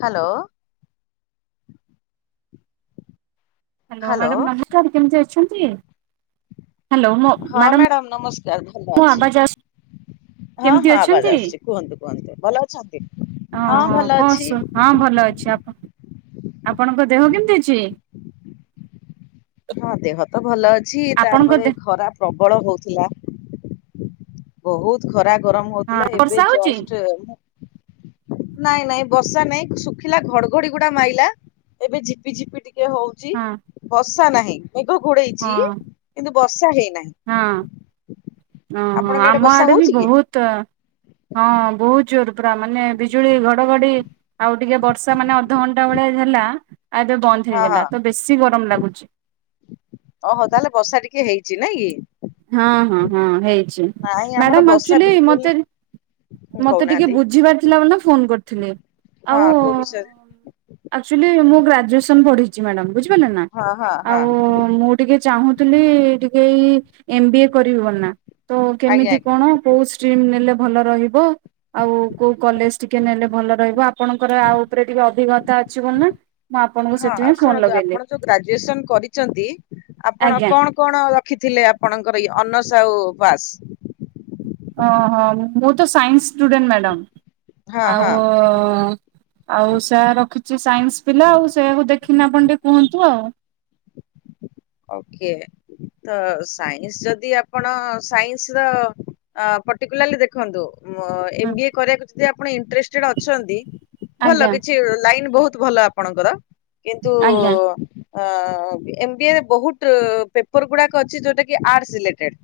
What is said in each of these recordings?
Hello. Hello madam ନମସ୍କାର କେମିତି ଅଛନ୍ତି? ଶୁଭ ହଁ ମ୍ୟାଡ଼ାମ ନମସ୍କାର। ଆ ଭଲ ମୋ ଅଛି। ଆବାଜ ଆସୁ ହଁ କେମିତି ହଁ ଆବାଜ ଅଛନ୍ତି? ଆସୁଛି କୁହନ୍ତୁ କୁହନ୍ତୁ ଭଲ ଅଛନ୍ତି ହଁ ଓହୋ ଭଲ କଣ ଅଛି। ସୁ ହଁ ଭଲ ଅଛି ଆପଣ ଆପଣଙ୍କ ଦେହ କେମିତି ଅଛି? ହଁ ଦେହ ତ ଭଲ ଅ ଅଛି ଆପଣଙ୍କ ତାପରେ ଦେ ଖରାପ ପ୍ର ବଳ ହେଉଥିଲା। ବହୁତ ଖରାପ ଗରମ ହଁ ହଉଥିଲା ଏବେ ବର୍ଷା ହଉଛି? ଜଷ୍ଟ ନାଇଁ ନାଇଁ ବର୍ଷା ନାଇଁ ଶୁଖିଲା ଘଡଘଡି ଗୁଡା ମାଇଲା ଏବେ ଝିପି ଝିପି ଟିକେ ଟିକେ ହଉଛି ହଁ ବ ହସା ନାହିଁ। ମେଘ ଘୋଡେଇଛି ହଁ କିନ୍ତୁ ବର୍ଷା ହେଇନାହିଁ। ହଁ। ଓହୋ ଆପଣଙ୍କ ଆମ ବର୍ଷା ଆଡେ ବି ହଉଛି କି? ବହୁତ ହଁ ବହୁତ ଜୋର ପୁରା ମାନେ ବିଜୁଳି ଘଡଘଡି ଆଉ ଟିକେ ବର୍ଷା ମାନେ ଅଧଘଣ୍ଟା ବେଳେଆ ହେଲା। ଆବେ ବନ୍ଦ ହଁ ହେଇଗଲା ହଁ ତ ବେଶୀ ଗରମ ଲାଗୁଚି ଟିକଏ ହେଇଛି ନାଇଁ କି। ହଁ ହଁ ହଁ ହେଇଛି ନାଇଁ ଆମର ମ୍ୟାଡ଼ାମ ବର୍ଷା ଆକ୍ଚୁଆଲି ବିଲକୁଲ ମୋତେ ନାହିଁ। ମୋତେ ଟିକେ କହୁନାହାନ୍ତି। ବୁଝିବାର ଥିଲା ବୋଲି ଫୋନ୍ କରିଥିଲି ଆଉ ହଁ କୋଉ ବିଷୟରେ ଆକ୍ଚୁଲି ମୁଁ ଗ୍ରାଜୁଏସନ୍ ପଢ଼ିଛି ମ୍ୟାଡ଼ାମ। ବୁଝିପାରିଲ ନା ହଁ ହଁ ହଁ ଆଉ ମୁଁ ଟିକେ ଚାହୁଁଥିଲି। କେଇ ଏମ ବି ଏ କରିବିବ ନା ତ ଆଜ୍ଞା କେମିତି ଆଜ୍ଞା କଣ କୋଉ ଷ୍ଟିମ ନେଲେ ଭଲ ରହିବ। ଆଉ କୋଉ କଲେଜ ଟିକେ ନେଲେ ଭଲ ରହିବ ଆପଣଙ୍କର ଆଉ ଉପରେ ଟିକେ ଅଭିଜ୍ଞତା ଅଛି ବୋଲି ନା ମୁଁ ଆପଣଙ୍କୁ ହଁ ସେଥିପାଇଁ ଫୋନ ଶୁଣନ୍ତୁ ଆପଣ ଲଗେଇଲି ଯୋଉ ଗ୍ରାଜୁଏସନ କରିଛନ୍ତି ଆପଣ ଆଜ୍ଞା। କଣ କଣ ରଖିଥିଲେ ଆପଣଙ୍କର ଏଇ ଅନସ ଆଉ ପାସ ଓ ହଁ ମୁଁ ତ ସାଇନ୍ସ ଷ୍ଟୁଡେଣ୍ଟ ହଁ ମ୍ୟାଡ଼ାମ। ହଁ ଆଉ ଆଉ ସେ ରଖିଛି ସାଇନ୍ସ ପିଲା ଆଉ ସେଇୟାକୁ ଦେଖିନି ଆପଣ ଟିକେ କୁହନ୍ତୁ ଆଉ ଓକେ ତ ସାଇନ୍ସ ଯଦି ଆପଣ ସାଇନ୍ସ ର ପଟିକୁଲଲି ଦେଖନ୍ତୁ। ଏମ ବି ଏ କରିବାକୁ ଯଦି ଆପଣ ଇଣ୍ଟରେଷ୍ଟେଡ ଅଛନ୍ତି ଭଲ ଆଜ୍ଞା କିଛି ଲାଇନ ବହୁତ ବହୁତ ଭଲ ଆପଣଙ୍କର। କିନ୍ତୁ ଆଜ୍ଞା ହଁ ଏମ ବି ଏ ବହୁତ ପେପର ଗୁଡା ଅଛି ଯୋଉଟା କି ଆର୍ଟସ୍ ରିଲେଟେଡ।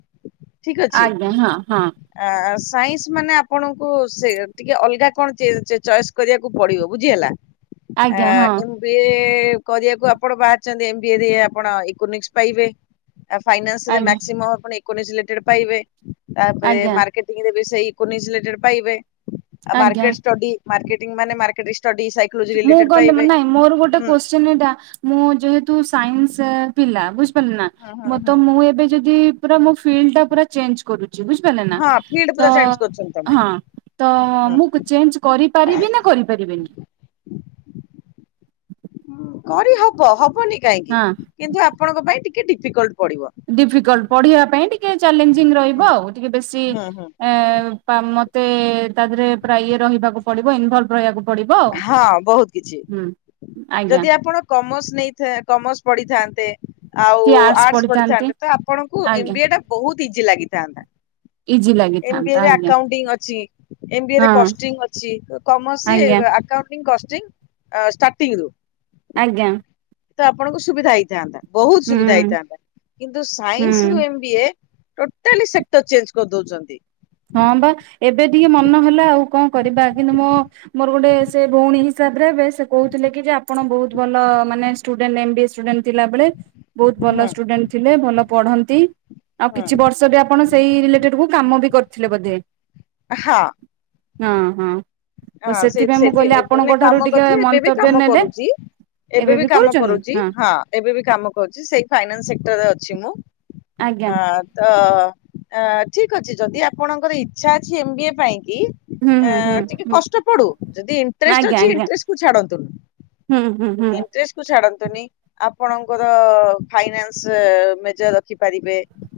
ଠିକ ଅଛି ଆଜ୍ଞା ହଁ ହଁ। ଆ ସାଇନ୍ସ ମାନେ ଆପଣଙ୍କୁ ସେ ଟିକେ ଅଲଗା କଣ ଚଏସ୍ କରିବାକୁ ପଡିବ ବୁଝି ହେଲା। ଆ ଆଜ୍ଞା ହଁ ଏମ୍ ବି ଏ କରିବାକୁ ଆପଣ ବାହାରିଛନ୍ତି ଏମ୍ ବି ଏ ରେ ଆପଣ କନିକ୍ସ୍ ପାଇବେ ଫାଇନାନ୍ସ ରେ ଆଜ୍ଞା ମେକ୍ସିମମ୍ ଆପଣ କୋନିଶିଲେଟେଡ୍ ପାଇବେ। ତାପରେ ଆଜ୍ଞା ମାର୍କେଟିଂ ରେ ବି ସେଇ କୋନିଶିଲେଟେଡ ପାଇବେ। ଆଜ୍ଞା ମାର୍କେଟ ଷ୍ଟଡି ମାର୍କେଟିଂ ମାନେ ମାର୍କେଟ ଷ୍ଟଡି ସାଇକୋଲୋଜି ମୁଁ ରିଲେଟେଡ କହ ପାଇବେ। ନାଇଁ ମୋର ଗୋଟେ ହୁଁ କୋଶ୍ଚିନ ଏଟା ମୁଁ ଯେହେତୁ ତୁ ସାଇନ୍ସ ପିଲା ବୁଝିପାରିଲେ ନା ହୁଁ ହୁଁ ହୁଁ ମତ ମୁଁ ଏବେ ଯଦି ପୁରା ମୋ ଫିଲ୍ଡ ଟା ପୁରା ଚେଞ୍ଜ କରୁ ଛି ବୁଝିପାରିଲେ ନା ହଁ ଫିଲ୍ଡ ତ ପୁରା ଚେଞ୍ଜ କରୁଛନ୍ତି ତମେ ହଁ ତ ହୁଁ। ମୁଁ ଚେଞ୍ଜ କରିପାରିବି ନା କରିପାରିବିନି। ହଁ କରି ହବ ହବ ନି କାହିଁକି ହଁ କିନ୍ତୁ ଆପଣଙ୍କ ପାଇଁ ଟିକେ ଟିକେ ଡିଫିକଲ୍ଟ ପଡିବ। ଡିଫିକଲ୍ଟ ପଢିବା ପାଇଁ ଟିକେ ଟିକେ ଚ୍ୟାଲେଞ୍ଜ ରହିବ ହୁଁ ଆଉ ଟିକେ ବେଶି ହୁଁ ହୁଁ ତ ମତେ ତା ଧିଏରେ ପୁରା ଇଏ ରହିବାକୁ ପଡିବ। ସବୁ ଇନ୍ଭାଲ୍ଭ ରହିବାକୁ ପଡିବ ଆଉ ହଁ ବହୁତ କିଛି ହୁଁ ଆଜ୍ଞା ଯଦି ଆପଣ କମର୍ସ ନେଇଥା କମର୍ସ ପଢିଥାନ୍ତ ଆଉ କିଏ ଆର୍ଟସ ଆର୍ଟ୍ସ ପଢିଥାନ୍ତି ପଢିଥାନ୍ତେ ତ ଆପଣଙ୍କୁ ଆଜ୍ଞା ଏମ ବି ଏ ଟା ବହୁତ ଇଜି ଲାଗିଥାନ୍ତା ଇଜି ଏମ୍ ବି ଏ ଲାଗିଥାନ୍ତା ରେ ଆଜ୍ଞା ଆକାଉଣ୍ଟିଂ ଅଛି ଏମ୍ ବି ଏ ହଁ ରେ କଷ୍ଟିଂ ଅଛି ତ କମର୍ସ ଆଜ୍ଞା ରେ ତ କଷ୍ଟିଙ୍ଗ ଷ୍ଟାର୍ଟିଂ ରୁ ଆଜ୍ଞା। ତ ଆପଣଙ୍କୁ ସୁବିଧା ହେଇଥାନ୍ତା। ବହୁତ ହୁଁ ସୁବିଧା ହେଇଥାନ୍ତା କିନ୍ତୁ ହୁଁ ସାଇନ୍ସ ରୁ M B A totally sector change କରିଦଉଛନ୍ତି ହଁ ବା ଏବେ ଟିକେ ମନ ହେଲା ଆଉ କଣ କରିବା କିନ୍ତୁ ମୋ ମୋର ଗୋଟେ ସେ ଭଉଣୀ ହିସାବରେ ହେବେ ସେ କହୁଥିଲେ କି ଯେ ଆପଣ ବହୁତ ଭଲ ମାନେ student M B A student ଥିଲାବେଳେ ବହୁତ ଭଲ ହୁଁ ଷ୍ଟୁଡେଣ୍ଟ ଥିଲେ ଭଲ ପଢ଼ନ୍ତି ଆଉ ହୁଁ କିଛି ବର୍ଷ ବି ଆପଣ ସେଇ ରିଲେଟେଡ କୁ କାମ ବି କରୁ ପାଇଥିଲେ ବୋଧେ। ହଁ। ହଁ ହଁ। ତ ହଁ ସେଇ ସେଥିପାଇଁ ମୁଁ କହିଲି ଆପଣଙ୍କ ସେଇଠି ଠାରୁ କାମ ଟିକେ କରିଥିଲେ ଏବେ ବି ମନ୍ତବ୍ୟ କାମ ନେଲେ କରୁଛି ଏବେ ବି କାମ କରୁଛି ହଁ ଏବେ ବି କାମ କରୁଛି ସେଇ ଫାଇନାନ୍ସ ସେକ୍ଟରରେ ଅଛି ମୁଁ ଆଜ୍ଞା ହଁ ତ ଅ ଠିକ ଅଛି ଯଦି ଆପଣଙ୍କର ଇଚ୍ଛା ଅଛି ଏମ ବି ଏ ପାଇଁ ହୁଁ ଆ ହୁଁ ଟିକେ ହୁଁ କଷ୍ଟ ପଡୁ ଯଦି ଇଣ୍ଟ୍ରେଷ୍ଟ ଆଜ୍ଞା ଅଛି ଆଜ୍ଞା ଇଣ୍ଟ୍ରେଷ୍ଟ କୁ ଛାଡ଼ନ୍ତୁନି ହୁଁ ହୁଁ ହୁଁ ଇଣ୍ଟ୍ରେଷ୍ଟ କୁ ଛାଡ଼ନ୍ତୁ ନି ଆପଣଙ୍କର ଫାଇନାନ୍ସ ମେଜର ରଖିପାରିବେ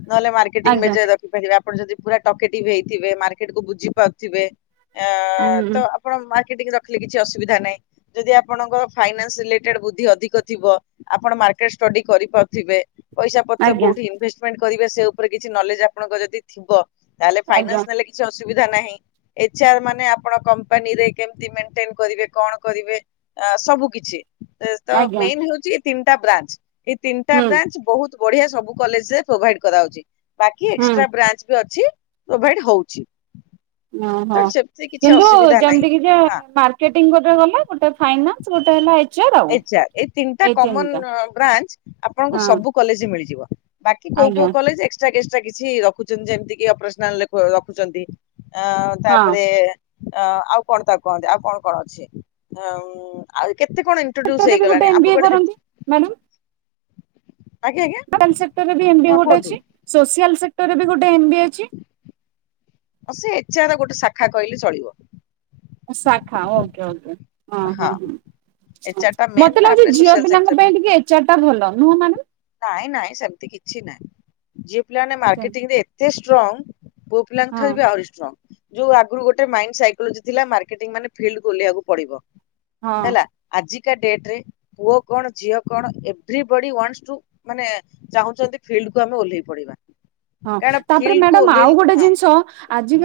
ନହେଲେ ମାର୍କେଟିଂ ଆଜ୍ଞା ମେଜର ରଖିପାରିବା ଆପଣ ଯଦି ପୁରା ଟକେଟିଭ ହେଇଥିବେ ମାର୍କେଟ କୁ ବୁଝି ପାରୁଥିବେ ଆ ହୁଁ। ତ ହୁଁ ଆପଣ ମା ର୍କେଟିଙ୍ଗ ରଖିଲେ କିଛି ଅସୁବିଧା ନାହିଁ ଯଦି ଆପଣଙ୍କ ଫାଇନାନ୍ସ ରିଲେଟେଡ ବୁଦ୍ଧି ଅଧିକ ଥିବ ଆପଣ ମାର୍କେଟ ଷ୍ଟଡି କରିପାରୁଥିବେ ପଇସା ପତ୍ର ଆଜ୍ଞା କୋଉଠି ଇନଭେଷ୍ଟମେଣ୍ଟ କରିବେ ସେ ଉପରେ କିଛି ନଲେଜ ଆପଣଙ୍କ ଯଦି ଥିବ ତାହେଲେ ଆଜ୍ଞା ଫାଇନାନ୍ସ ନେଲେ କିଛି ଅସୁ ସୁବିଧା ନାହିଁ ଏଚ୍ ଆର୍ ମାନେ ଆପଣ କମ୍ପାନୀରେ କେମତି ମେଣ୍ଟେନ୍ କରିବେ କଣ କରିବେ ସବୁ କିଛି ତ ଆଜ୍ଞା ମେନ୍ ହେଉଛି ଏ ତିନି ଟା ବ୍ରାଞ୍ଚ । ଏଇ ତିନିଟା ହୁଁ ବ୍ରାଞ୍ଚ ବହୁତ ବଢିଆ, ସବୁ କଲେଜରେ ପ୍ରୋଭାଇଡ କରାଯାଉଛି। ବାକି ହୁଁ ଏକ୍ସଟ୍ରା ବ୍ରାଞ୍ଚ ବି ଅଛି। ପ୍ରୋଭାଇଡ ହଉଛି। ତ ଓହୋ ସେମିତି କିଛି କିନ୍ତୁ ଅସୁବିଧା ନାହିଁ। ଯେମିତି କି ଯେ ହଁ ମାର୍କେଟିଂ ଗୋଟେ ଗଲେ, ଗୋଟେ ଫାଇନାଲ ତ ଗୋଟେ ହେଲା ଏଚ ଆର ଆଉ। ଏଇ ଏଚ୍ ଆର୍ ଏଇ ତିନିଟା କମନ ବ୍ରାଞ୍ଚ ଆପଣଙ୍କୁ ହଁ ସବୁ କଲେଜରେ ମିଳିଯିବ। ବାକି କୋଉ କୋଉ ଆଜ୍ଞା କଲେଜ ଏକ୍ସଟ୍ରା ଗେଷ୍ଟ [unintelligible] ଟା କିଛି ରଖୁଛନ୍ତି, ଯେମିତି କି ଅପରେସନାଲ ରେ ର ରଖୁଛନ୍ତି ଆ ହଁ ତାପରେ ଆ ଆଉ କଣ ତାକୁ କହନ୍ତି? ଆଉ କଣ କଣ ଅଛି? ଆଉ ଆହୁରି କେତେ କଣ ଇଣ୍ଟ୍ରୋଡ୍ୟୁସ ସେକ୍ଟର ରେ ବି ହେଇଗଲାଣି ଗୋଟେ ଏମ୍ ଆମ ବି ଏ ବେଳେ କରନ୍ତି ମ୍ୟାଡ଼ମ୍? ଆଜ୍ଞା ଆଜ୍ଞା [unintelligible] ସେକ୍ଟର ଏମିତି ହଁ ଗୋଟେ କୁହନ୍ତୁ। ଅଛି ସୋସିଆଲ ସେକ୍ଟ ର ରେ ବି ଗୋଟେ ଏମ ବି ଏ ଅଛି। ହଁ ସେ ଏଚ୍ ଆର ର ଗୋଟେ ଶାଖା କହିଲେ ଚଳିବ। ଶାଖା। Okay okay. ହଁ ହଁ ଏଚ୍ ହଁ ଆର ଟା ମେନ୍ ମୋତେ ଲାଗୁଛି ତାପରେ ଝିଅ ସୋସିଆଲ ପିଲାଙ୍କ ସେକ୍ଟର ପାଇଁ ଟିକେ ଏଚ୍ ଆର ଟା ଭଲ ନୁହଁ ମାନେ? ନାଇଁ ନାଇଁ ସେମିତି କିଛି ନାଇଁ। ଯିଏ ପିଲାମାନେ ମାର୍କେଟିଂରେ ଏତେ ଷ୍ଟ୍ରଙ୍ଗ। ପୁଅ ପିଲାଙ୍କ ହଁ ଠାରୁ ବି ଆହୁରି ଷ୍ଟ୍ରଙ୍ଗ। ଯୋଉ ଆଗରୁ ଗୋଟେ ମାଇଣ୍ଡ ସାଇକୋଲୋଜି ଥିଲା? ମାର୍କେଟିଂ ମାନେ ଫିଲ୍ଡକୁ ଓହ୍ଲେଇବାକୁ ପଡିବ। ହଁ ହେଲା। ଆଜି ଆଜିକା ଡେଟ୍ ରେ ପୁଅ କଣ ଝିଅ କଣ ଏଭ୍ରି ବଡ଼ି ୱାଣ୍ଟସ୍ ଟୁ ମାନେ ଚାହୁଁଛନ୍ତି ଫିଲ୍ଡ କୁ ଆମେ ଓହ୍ଲେଇ ପଡିବା। ହଁ କାରଣ ତାପରେ ଫିଲ୍ଡକୁ ମ୍ୟାଡାମ ଆଉ ଓହ୍ଲେଇଲେ ଗୋଟେ ହଁ ଜିନିଷ,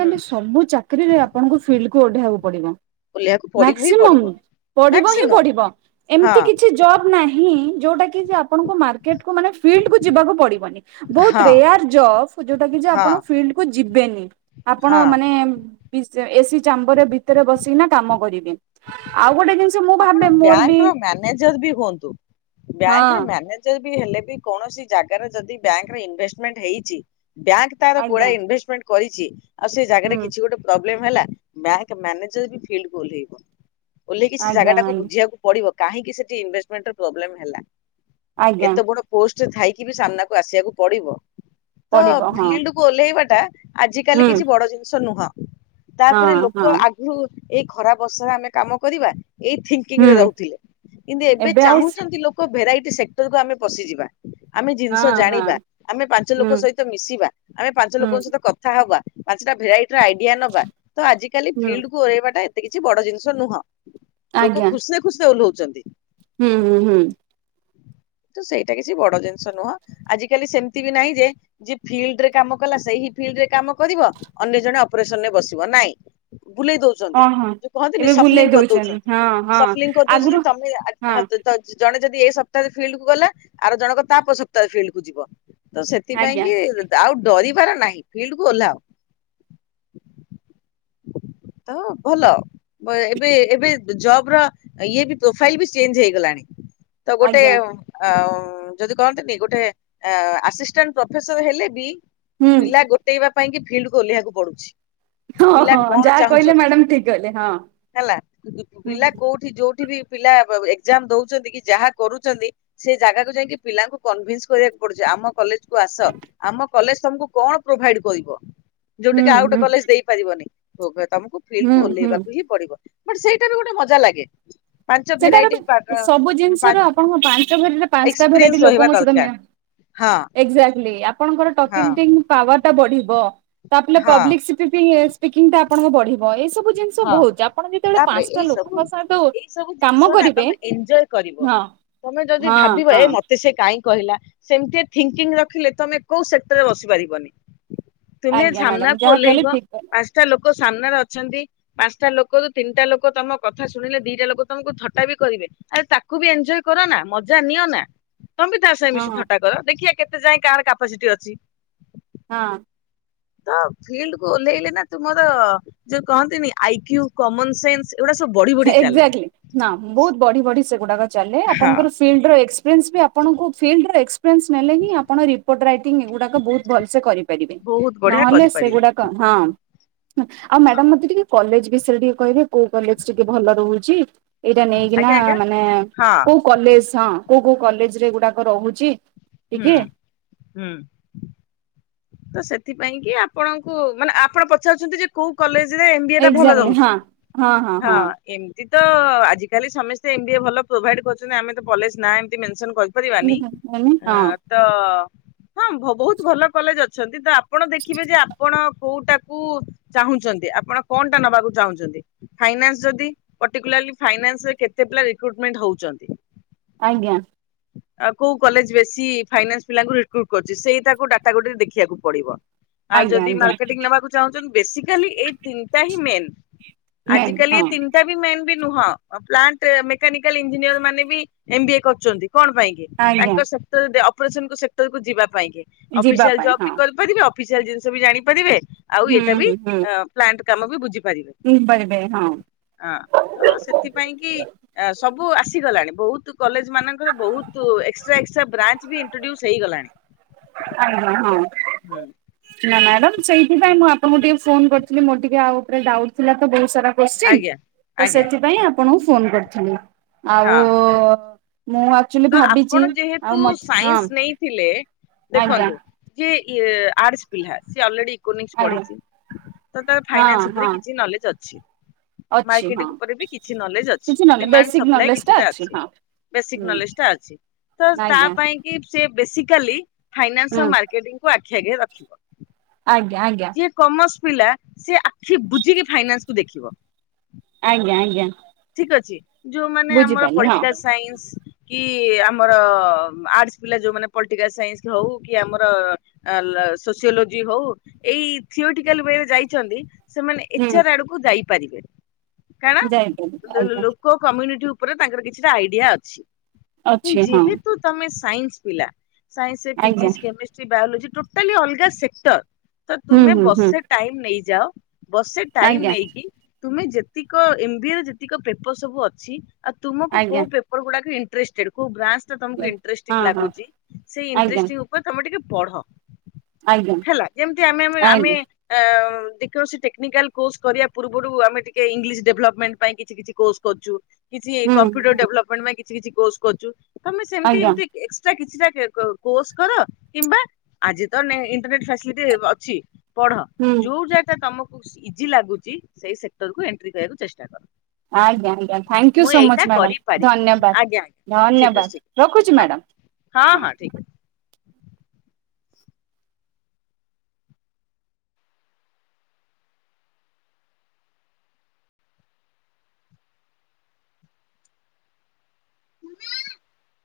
ହୁଁ ସବୁ ଚାକିରିରେ ଆପଣଙ୍କୁ ଫିଲ୍ଡ କୁ ଓହ୍ଲେଇବାକୁ ପଡିବ। ଓହ୍ଲେଇବାକୁ ପଡିବ ହିଁ ପଡିବ ମ୍ୟାକ୍ସିମମ ପଡିବ ହିଁ ମ୍ୟାକ୍ସିମମ୍ ପଡିବ ହଁ ଏମତି କିଛି ଜବ ନାହିଁ? ଯୋଉଟା କି [unintelligible] ଆଣଙ୍କୁ ମାର୍କେଟକୁ ମାନେ ଫିଲ୍ଡ କୁ ଯିବାକୁ ପଡିବନି। ବହୁତ ହଁ ରେୟାର ଅଫକୁ [unintelligible] ଯୋଉଟା କି ଯେ ହଁ ଆପଣ ଫିଲ୍ଡକୁ ଯିବେନି। ଆପଣ ହଁ ମାନେ ବି ସେ ଏସି [unintelligible] ଚାମ୍ବର ଭିତରେ ବସିକିନା କାମ କରିବି। ଆଉ ଗୋଟେ ଜିନିଷ ମୁଁ ଆପଣ ଭାବେ ମୋର ବି ବ୍ୟାଙ୍କର ମ୍ୟାନେଜର ବି ହୁଅନ୍ତୁ। ହଁ ବ୍ୟାଙ୍କର ମ୍ୟାନେଜର ହେଲେ ବି କୌଣସି ଜାଗାରେ ଯଦି ବ୍ୟାଙ୍କରେ ଇନଭେଷ୍ଟମେଣ୍ଟ ହେଇଛି ବ୍ୟାଙ୍କ ତାର ଆଜ୍ଞା ଗୁଡ଼ାଏ ଇନଭେଷ୍ଟମେଣ୍ଟ କରି ଯିଏ ଆଉ ସେ ଜାଗାରେ ହୁଁ କିଛି ଗୋଟେ ବ୍ଲେମ ହେଲା ବ୍ୟାଙ୍କ ମ୍ୟାନେଜର ବି ଫିଲ୍ଡ କୁ ଓହ୍ଲାଇବ। କିଛି ଜାଗା ଆଜ୍ଞା ଟାକୁ ଆଜ୍ଞା ବୁଝିବାକୁ ପଡିବ। କାହିଁକି ସେଠି ଇନଭେଷ୍ଟମେଣ୍ଟ ର ପ୍ରୋବଲେମ ହେଲା। ଆଜ୍ଞା ଏତେ ବଡ ପୋଷ୍ଟ ଥାଇକି ବି ସାମ୍ନାକୁ ଆସିବାକୁ ପଡିବ। ତ ପଡିବ ହଁ ଫିଲ୍ଡ କୁ ଓହ୍ଲାଇବା। ଟା ଆଜ କାଲି ହୁଁ କିଛି ବଡ ଜିନିଷ ନୁହଁ। ହଁ ତାପରେ ହଁ ଲୋକ ଆଗରୁ ଏଇ ଖରା ବର୍ଷରେ ଆମେ କାମ କରିବା। ଏଇ ଥିଙ୍କିଙ୍ଗ ରେ ହୁଁ ରହୁଥିଲେ କିନ୍ତୁ ଏବେ ଚାହୁଁଛନ୍ତି ଲୋକ ଭେରାଇ ସେକ୍ଟରକୁ ଆମେ ପଶିଯିବା। ଆମେ ହଁ ଜିନିଷ ହଁ ଜାଣିବା ଆମେ ପାଞ୍ଚ ହୁଁ ଲୋକଙ୍କ ସହିତ ମିଶିବା ଆମେ ପାଞ୍ଚ ଲୋକଙ୍କ ହୁଁ ସହିତ କଥା ହବା। ପାଞ୍ଚଟା ଭେରାଇଟି ଆଇଡିଆ ନବା ତ ଆଜିକାଲି ହୁଁ ଫିଲ୍ଡକୁୁ ଓରେେଇବାଟା ଏ କିଛି ବଡ ଜିନିଷ ନୁହଁ। ଲୋକ ଆଜ୍ଞା ଖୁସିରେ ଖୁସିରେ ଓଲ ଛନ୍ତି। ହୁଁ ହୁଁ ହୁଁ। ତ ସେଇଟା କିଛି ବଡ ଜିନିଷ ନୁହଁ ଆଜି କାଲି ସେମିତି ବି ନାହିଁ ଯେ ଯିଏ ଫିଲ୍ଡରେ କାମ କଲା ସେଇହି ଫିଲ୍ଡରେ କାମ କରିବ ଅନ୍ୟ ଜଣେ ଅପରେସନ ରେ ବସିବ ନାଇଁ ବୁଲେଇ ଦଉଛନ୍ତି ଓ ହଁ ଯଉ କହନ୍ତିନି ଏବେ ବୁଲେଇ ସଫଲିଙ୍ଗ ଦଉଛନ୍ତି କରିଦଉଛନ୍ତି ହଁ ହଁ ସଫଲିଙ୍ଗ କରିଦଉଛନ୍ତି ଆଗରୁ ହଁ ତମେ ଜଣେଦି ଏଇପ୍ତାହରେ ଫିଲ୍ଡ କୁ ଗଲା ଆର ଜଣକ ତା ପ ସକ୍ତାହ ଫିଲ୍ଡ କୁ ଯିବ। ତ ସେଥିପାଇଁ ଆଜ୍ଞା କି ଆଉ ଡରି ନାହିଁ ଫିଲ୍ଡକୁ ଓଲ୍ଲାହ ତ ଭଲ ଏବେ ଜବର ଇଏ ବି ପ୍ରୋଫାଇଲ ବି ଚେଞ୍ଜ ହେଇଗଲାଣି। ସେ ଆଜ୍ଞା ଅ ଯଦି କହନ୍ତିନି ଗୋଟେ ଆସିଷ୍ଟାଣ୍ଟ ପ୍ରଫେସର ହେଲେ ବି ହୁଁ ପିଲା ଗୋଟେ ବା ପାଇଁ କି ଫିଲ୍ଡକୁ ଓଲ୍ଲେଇବାକୁ ପଡୁଛି। ହଁ ପିଲା ହଁ କଣ ଯାହା କହିଲେ ଚାହୁଁଛନ୍ତି ମ୍ୟାଡାମ ଠିକ କହିଲେ ହଁ ହେଲା ହୁଁ ପିଲା କୋଉଠି ଯୋଉଠି ବି ପିଲା ଏକ୍ଜାମ ଦଉଛନ୍ତି କି ଯାହା କରୁଛନ୍ତି ସେ ଜାଗାକୁ ଯାଇକି ପିଲାଙ୍କୁ କନଭିନ୍ସ କରିବାକୁ ପଡୁଛି ଆମ କଲେଜ କୁ ଆସ ଆମ କଲେଜ ତମକୁ କଣ ପ୍ରୋଭାଇଡ କରିବ ଯୋଉ ହୁଁ ଟିକି ଆଉ ଗୋଟେ ହୁଁ କଲେଜ ଦେଇପାରିବନି। ହୋଗ ତମକୁ ହୁଁ ଫିଲ୍ଡକୁୁ ହୁଁ ଓହ୍ଲେଇବା କୁ ହିଁ ପଡିବ। ବଟ ସେଇଟାରୁ ଗୋଟେ ମଜା ଲାଗେ। ପାଞ୍ଚ ସେଠାର ଭେରାଇଟି ବି ସବୁ ଜିନିଷ ର ଆପଣଙ୍କ ପାଞ୍ଚ ଭେର ପାଞ୍ଚଟା ଭେରାଇଟି ଏକ୍ସପିରିଏନ୍ସ ରହିବା ଲୋକଙ୍କ ସହିତ ଦରକାର ହଁ ଏକ୍ଜାକ୍ଟିଲି ଆପଣଙ୍କର ହଁ ଟଙ୍କିଙ୍ଗ ଥିଙ୍ଗ ପାୱାର ଏଟା ବଢିବ। ତପ ହଁ ପବ୍ଲିକସିଟି ବି ହେ ସ୍ପିକିଙ୍ଗଟା ଆପଣଙ୍କ ବଢିବ ଏ ସବୁ ସବୁ ଜିନିଷ ହଁ ବହୁତ ଆପଣ ଯେତେବେଳେ ତାପରେ ପାଞ୍ଚଟା ଏଇ ସବୁ ଲୋକଙ୍କ ସହିତ ଏଇ ସବୁ କାମ ଜିନିଷ ନା କରିବେ ତମେ ଏଞ୍ଜୟ କରିବ ହଁ ତମେ ଯଦି ହଁ ଭାବିବ ହଁ ଏ ମତେ ସେ କାହିଁକି କହିଲା ସେମିତି ଥିଙ୍କିଙ୍ଗ ରଖିଲେ ତମେ କୋଉ ସେକ୍ଟରରେ ବସି ପାରିବନି। ତୁମେ ଆଜ୍ଞା ମ୍ୟାଡାମ ସାମ୍ନାକୁ ଯାହା କହିଲେ ଓହ୍ଲେଇବ ଠିକ କହିଲେ ପାଞ୍ଚଟା ଲୋକ ସାମ୍ନାରେ ଅଛନ୍ତି ପାଞ୍ଚଟା ଲୋକରୁୁ ତିନିଟା ଲୋକ ତମ କଥା ଶୁଣିଲେ ଦିଟା ଲୋକ ତମକୁ ଥଟା ବି କରିବେ ଆରେ ତାକୁ ବି ଏଞ୍ଜୟ କର ନା ମଜା ନିଅ ନା। ତମ ତା ସାଙ୍ଗରେ ମିଶିକି ହଁ। ଥଟା କର ଦେଖି କେତେ ଯାଇଏ କାହାର କାପାସିଟି ଅଛି। ହଁ। ତ ଫିଲ୍ଡ କୁ ଓହ୍ଲେଇଲେ ନା ତୁମର ଯୋଉ କହନ୍ତିନି ଆଇ କ୍ୟୁ କମନ ସେନ୍ସ ଏଗୁଡା ସବୁ ବଢି ବଢି ଚାଲେ ଏକ୍ଜାକ୍ଟଲି ନା ବହୁତ ବଢି ବଢି ସେଗୁଡା ଚାଲେ ହଁ ଆପଣଙ୍କର ଫିଲ୍ଡ ର ବି ଆପଣଙ୍କୁ ଫିଲ୍ଡରେ ନେଲେ ହିଁ ଆପଣ ରିପୋର୍ଟ ରାଇଟିଙ୍ଗ ଏଗୁଡାକ ବହୁତ ଭଲସେ କରିପାରିବେ ବହୁତ ବଢିଆ ନହେଲେ କରିପାରିବେ। ସେଗୁଡାକ ହଁ। ହ ଆଉ ମ୍ୟାଡାମ ମତେ ଟିକେ କଲେଜ ବିଷୟରେ ଟିକେ କହିବେ କୋଉ କଲେଜ ଟିକେ ଭଲ ରହୁଛି। ଏଇଟା ନେଇକିନା ଆଜ୍ଞା ଆଜ୍ଞା ମାନେ ହଁ କୋଉ କଲେଜ ହଁ। କୋଉ କୋଉ କଲେଜ ରେ ଗୁଡାକ ରହୁଛି? ହୁଁ ଟିକେ ହୁଁ। ତ ସେଥିପାଇଁ କି ଆପଣଙ୍କୁ ମାନେ ଆପଣ ପଚାରୁଛନ୍ତି ଯେ କୋଉ କଲେଜ ଏମ୍ ବିଏ ଟା ଭଲ ଏକ୍ଜାକ୍ଟଲି ରହୁଛି ହଁ ହଁ ହଁ ହଁ ତ ଆଜିକାଲି ସମସ୍ତେ ଏମ ବି ଏ ଭଲ ପ୍ରୋଭାଇଡ କରୁଛନ୍ତି ଆମେ ତ କଲେଜ ନା ଏମତି ମେନସନ କରି ପାରିବାନି ହଁ ତ ହଁ ବହୁତ ଭଲ କଲେଜ ଆପଣ ଦେଖିବେ ଯେ ଆପଣ କୋଉଟାକୁ ଚାହୁଁଛନ୍ତି ଆପଣ କଣଟା ନବାକୁ ଚାହୁଁଛନ୍ତି ଫାଇନ୍ସ ଯଦି ପର୍ଟିକୁଲ୍ଲାରଲି ଫାଇନ୍ସରେ କେତେ ପିଲା ରିକୁଏରମେଣ୍ଟ ହଉଛନ୍ତି। ଆଜ୍ଞା। କୋଉ କଲେଜ ବେଶୀ ଫାଇନାନ୍ସ ପିଲାଙ୍କୁ ରିକ୍ୱଉଟ୍ କରୁଛି ସେଇ ତାକୁ ଡାଟା ଗୁ ଦେଖିବାକୁ ପଡିବ। ଆଉ ଆଜ୍ଞା ଯଦି ଆଜ୍ଞା ମାର୍କେଟିଂ ନେବାକୁ ଚାହୁଁଛନ୍ତି। ବେସିକାଲି ଏଇ ତିନିଟା ହିଁ ମେନ୍ ଆଜି ମ୍ୟାମ୍ କାଲ ଏ ହଁ ତିନଟ ବି ମେନ ନୁହଁ ପ୍ଲାଣ୍ଟ ମେକାନିକାଲ ଇଞ୍ଜିନିୟର ମାନେ ବି ଏମ ବି ଏ କରୁଛନ୍ତି। କଣ ପାଇଁ କିି ଆଜ୍ଞା ତାଙ୍କ ସତ ଯଦି ଅପରେସନ୍ ସେକ୍ଟରକୁ ଯିବା ପାଇଁ ଯିବା ଅଫିସିଆଲ ପାଇଁ ହଁ ଜବ ଅଫିସିଆଲ ଜିଷ ବି ଜାଣିପାରିବେ ଆଉ ଏଇଟା ବି ହୁଁ ହୁଁ ପ୍ଲାନ୍ଟ କାମ ବୁଝି ପାରିବେ ହୁଁ ପାରିବେ ହଁ ହଁ ତ ସେଥିପାଇଁ କି ସବୁ ସୁ ଆସିଗଲାଣି ବହୁତ କଲେଜ ମାନଙ୍କ ବହୁତ ଏକ୍ସଟ୍ରା ଏକ୍ସଟ୍ରା ବ୍ରାଣ୍ଡ ବି ଇନ୍ଟ୍ରୋ ଡିଉସ ହେଇଗଲାଣି। ହୁଁ ହୁଁ ହୁଁ। ନା ମ୍ୟାଡାମ ସେଇଥିପାଇ ମୁଁ ଆପଣଙ୍କୁ ଟିକେ ଫୋନ କରିଥିଲି ମୋର ଟିକେ ଆଉ ଉପରେ ଡାଉଟ ଥିଲା ତ ବହୁ ସାରା କୋଶ୍ଚିନ ଆଜ୍ଞା ତ ଆଜ୍ଞା ସେଥିପାଇଁ ଆପଣଙ୍କୁ ଫୋନ କରିଥିଲି। ହଁ ଆଉ ମୁଁ ଆକ୍ଚୁଆଲି ତ ଆପଣ ଭାବିଛି ଯେହେତୁ ଆଉ ମ ହଁ ସାଇନ୍ସ ନେଇଥିଲେ ଆଜ୍ଞା ଦେଖନ୍ତୁ ଯେ ଇଏ ଆର୍ଟସ ପିଲା ସିଏ ଅଲରେଡି ପଢି ଆଜ୍ଞା ତ ତ ହଁ ଫାଇନାନ୍ସ ଉପରେ ହଁ କିଛି ନଲେଜ ଅଛି। ଅଛି ହଁ। ମାର୍କେଟିଙ୍ଗ ଉପରେ ବି କିଛି ନଲେଜ ଅଛି କିଛି knowledge demand basic supply knowledge ଟା କିଛିଟା ଅଛି ହଁ ବେସିକ ହୁଁ ନଲେଜ ଅଛି ତ ତା ଆଜ୍ଞା ପାଇଁ କି ସେ ବେସିକାଲି ଫାଇନାନ୍ସ ହୁଁ ମାର୍କେଟି ଗ ରଖିବ। ଆଜ୍ଞା ଆଜ୍ଞା। ଯିଏ କମର୍ସ ପିଲା ସେ ଆଖି ବୁଝିକି ଫାଇନ୍କୁ ଦେଖିବ ଆଜ୍ଞା ଆଜ୍ଞା। ଠିକ ଅଛି। ଯୋଉମାନେ ଆମର ବୁଝିପାରିଲି ହଁ ପଲିଟିକାଲ ସାଇନ୍ସ କି ଆମର ଆର୍ଟସ ପିଲା ଯୋଉମାନେ ପଲିଟିକାଲ ସାଇନ୍ସ ହଉ କି ଆମର ସୋସିଓଲୋଜି ହଉ ଏଇ ଥିଓଟିକାଲ ୱରେ ଯାଇଛନ୍ତି। ସେମାନେ ଏଚ ଆର ଆଡକୁ ଯାଇ ପାରିିବେ ମୁଁ ଯାଇପାରୁନି। ଲୋ ଲୋ ଲୋକ କମି ନିଟି ଉପରେ ତାଙ୍କର କିଛିଟା ଆଇଡିଆ ଅଛି। ଅଛି ହଁ। ଯେହେତୁ ତମେ ସେ ସାଇନ୍ସ ପିଲା ସାଇନ୍ସ ଆଜ୍ଞା ଫିଜିକ୍ସ କେମିଷ୍ଟ୍ରି ବାୟୋଲୋଜି। ଟୋଟାଲି ଅଲଗା ସେକ୍ଟର ତ ହୁଁ ତୁମେ ହୁଁ ହୁଁ ବର୍ଷେ ଟାଇମ ନେଇଯାଅ। ବର୍ଷେ ଟାଇମ ଆଜ୍ଞା ନେଇକି ତୁମେ ଯେତିକ ଏମ୍ ବିଏ ରେ ଯେ ଯେତିକ ପେପର ସବୁ ଅଛି। ଆଉ ତୁମକୁ କୋଉ ଆଜ୍ଞା ପେପର ଗୁଡାକ ଇ ଟ୍ରେଷ୍ଟେଡ଼ କଉ ବ୍ରାଞ୍ଚ ତ ତମକୁ ହଁ ଇଂଟ୍ରେଷ୍ଟିଙ୍ଗ ହଁ ଲାଗୁଛି ସେଇ ଆଜ୍ଞା ଇଂଟ୍ରେଷ୍ଟିଙ୍ଗ ଉପରେ ତମେ ଟିକେ ପଢ଼। ଆଜ୍ଞା। ହେଲା ଯେମିତି ଆମେ ଆମେ ଆମେ ଆଜ୍ଞା ଏଁ ଯେକୌଣସି ଟେକ୍ନିକାଲ କୋର୍ସ କରିବା ପୂର୍ବରୁ ଆମେ ଟିକେ ଇଂଲିଶ ଡେଭଲପମେଣ୍ଟ ପାଇଁ କିଛି କିଛି କୋର୍ସ କରୁଛୁ‌। କିଛି ହୁଁ କମ୍ପୁଟର ହୁଁ ଡେଲପମେଣ୍ଟ ପାଇଁ କି କିଛି କିଛି କୋର୍ସ କରୁଛୁ। ତମେ ସେମିତି ଆଜ୍ଞା ଏମିତି ଏକ୍ସଟ୍ରା କିଛିଟା କ କ କୋର୍ସ କର କିମ୍ବା ଆଜି ତ ଇଣ୍ଟରନେଟ ଫାସିଲିଟି ଅଛି। ପଢ ହୁଁ ଯୋଉ ଯାଗା ତମକୁ ଇଜି ଲାଗୁଛି ସେଇ ସେକ୍ଟର କୁ ଏଣ୍ଟ୍ରି କରିବାକୁ ଚେଷ୍ଟା କର। ଆଜ୍ଞା ଆଜ୍ଞା ଥ୍ୟାଙ୍କୟୁ ମୁଁ ସୋ ମଚ୍ ଏଇଟା ମ୍ୟାଡ଼ାମ କରିପାରିବି ଧନ୍ୟବାଦ ଆଜ୍ଞା ଆଜ୍ଞା ଠିକ ଅଛି ଧନ୍ୟବାଦ ରଖୁଛି ଠିକ ହଁ ମ୍ୟାଡ଼ାମ ହଁ। [unintelligible]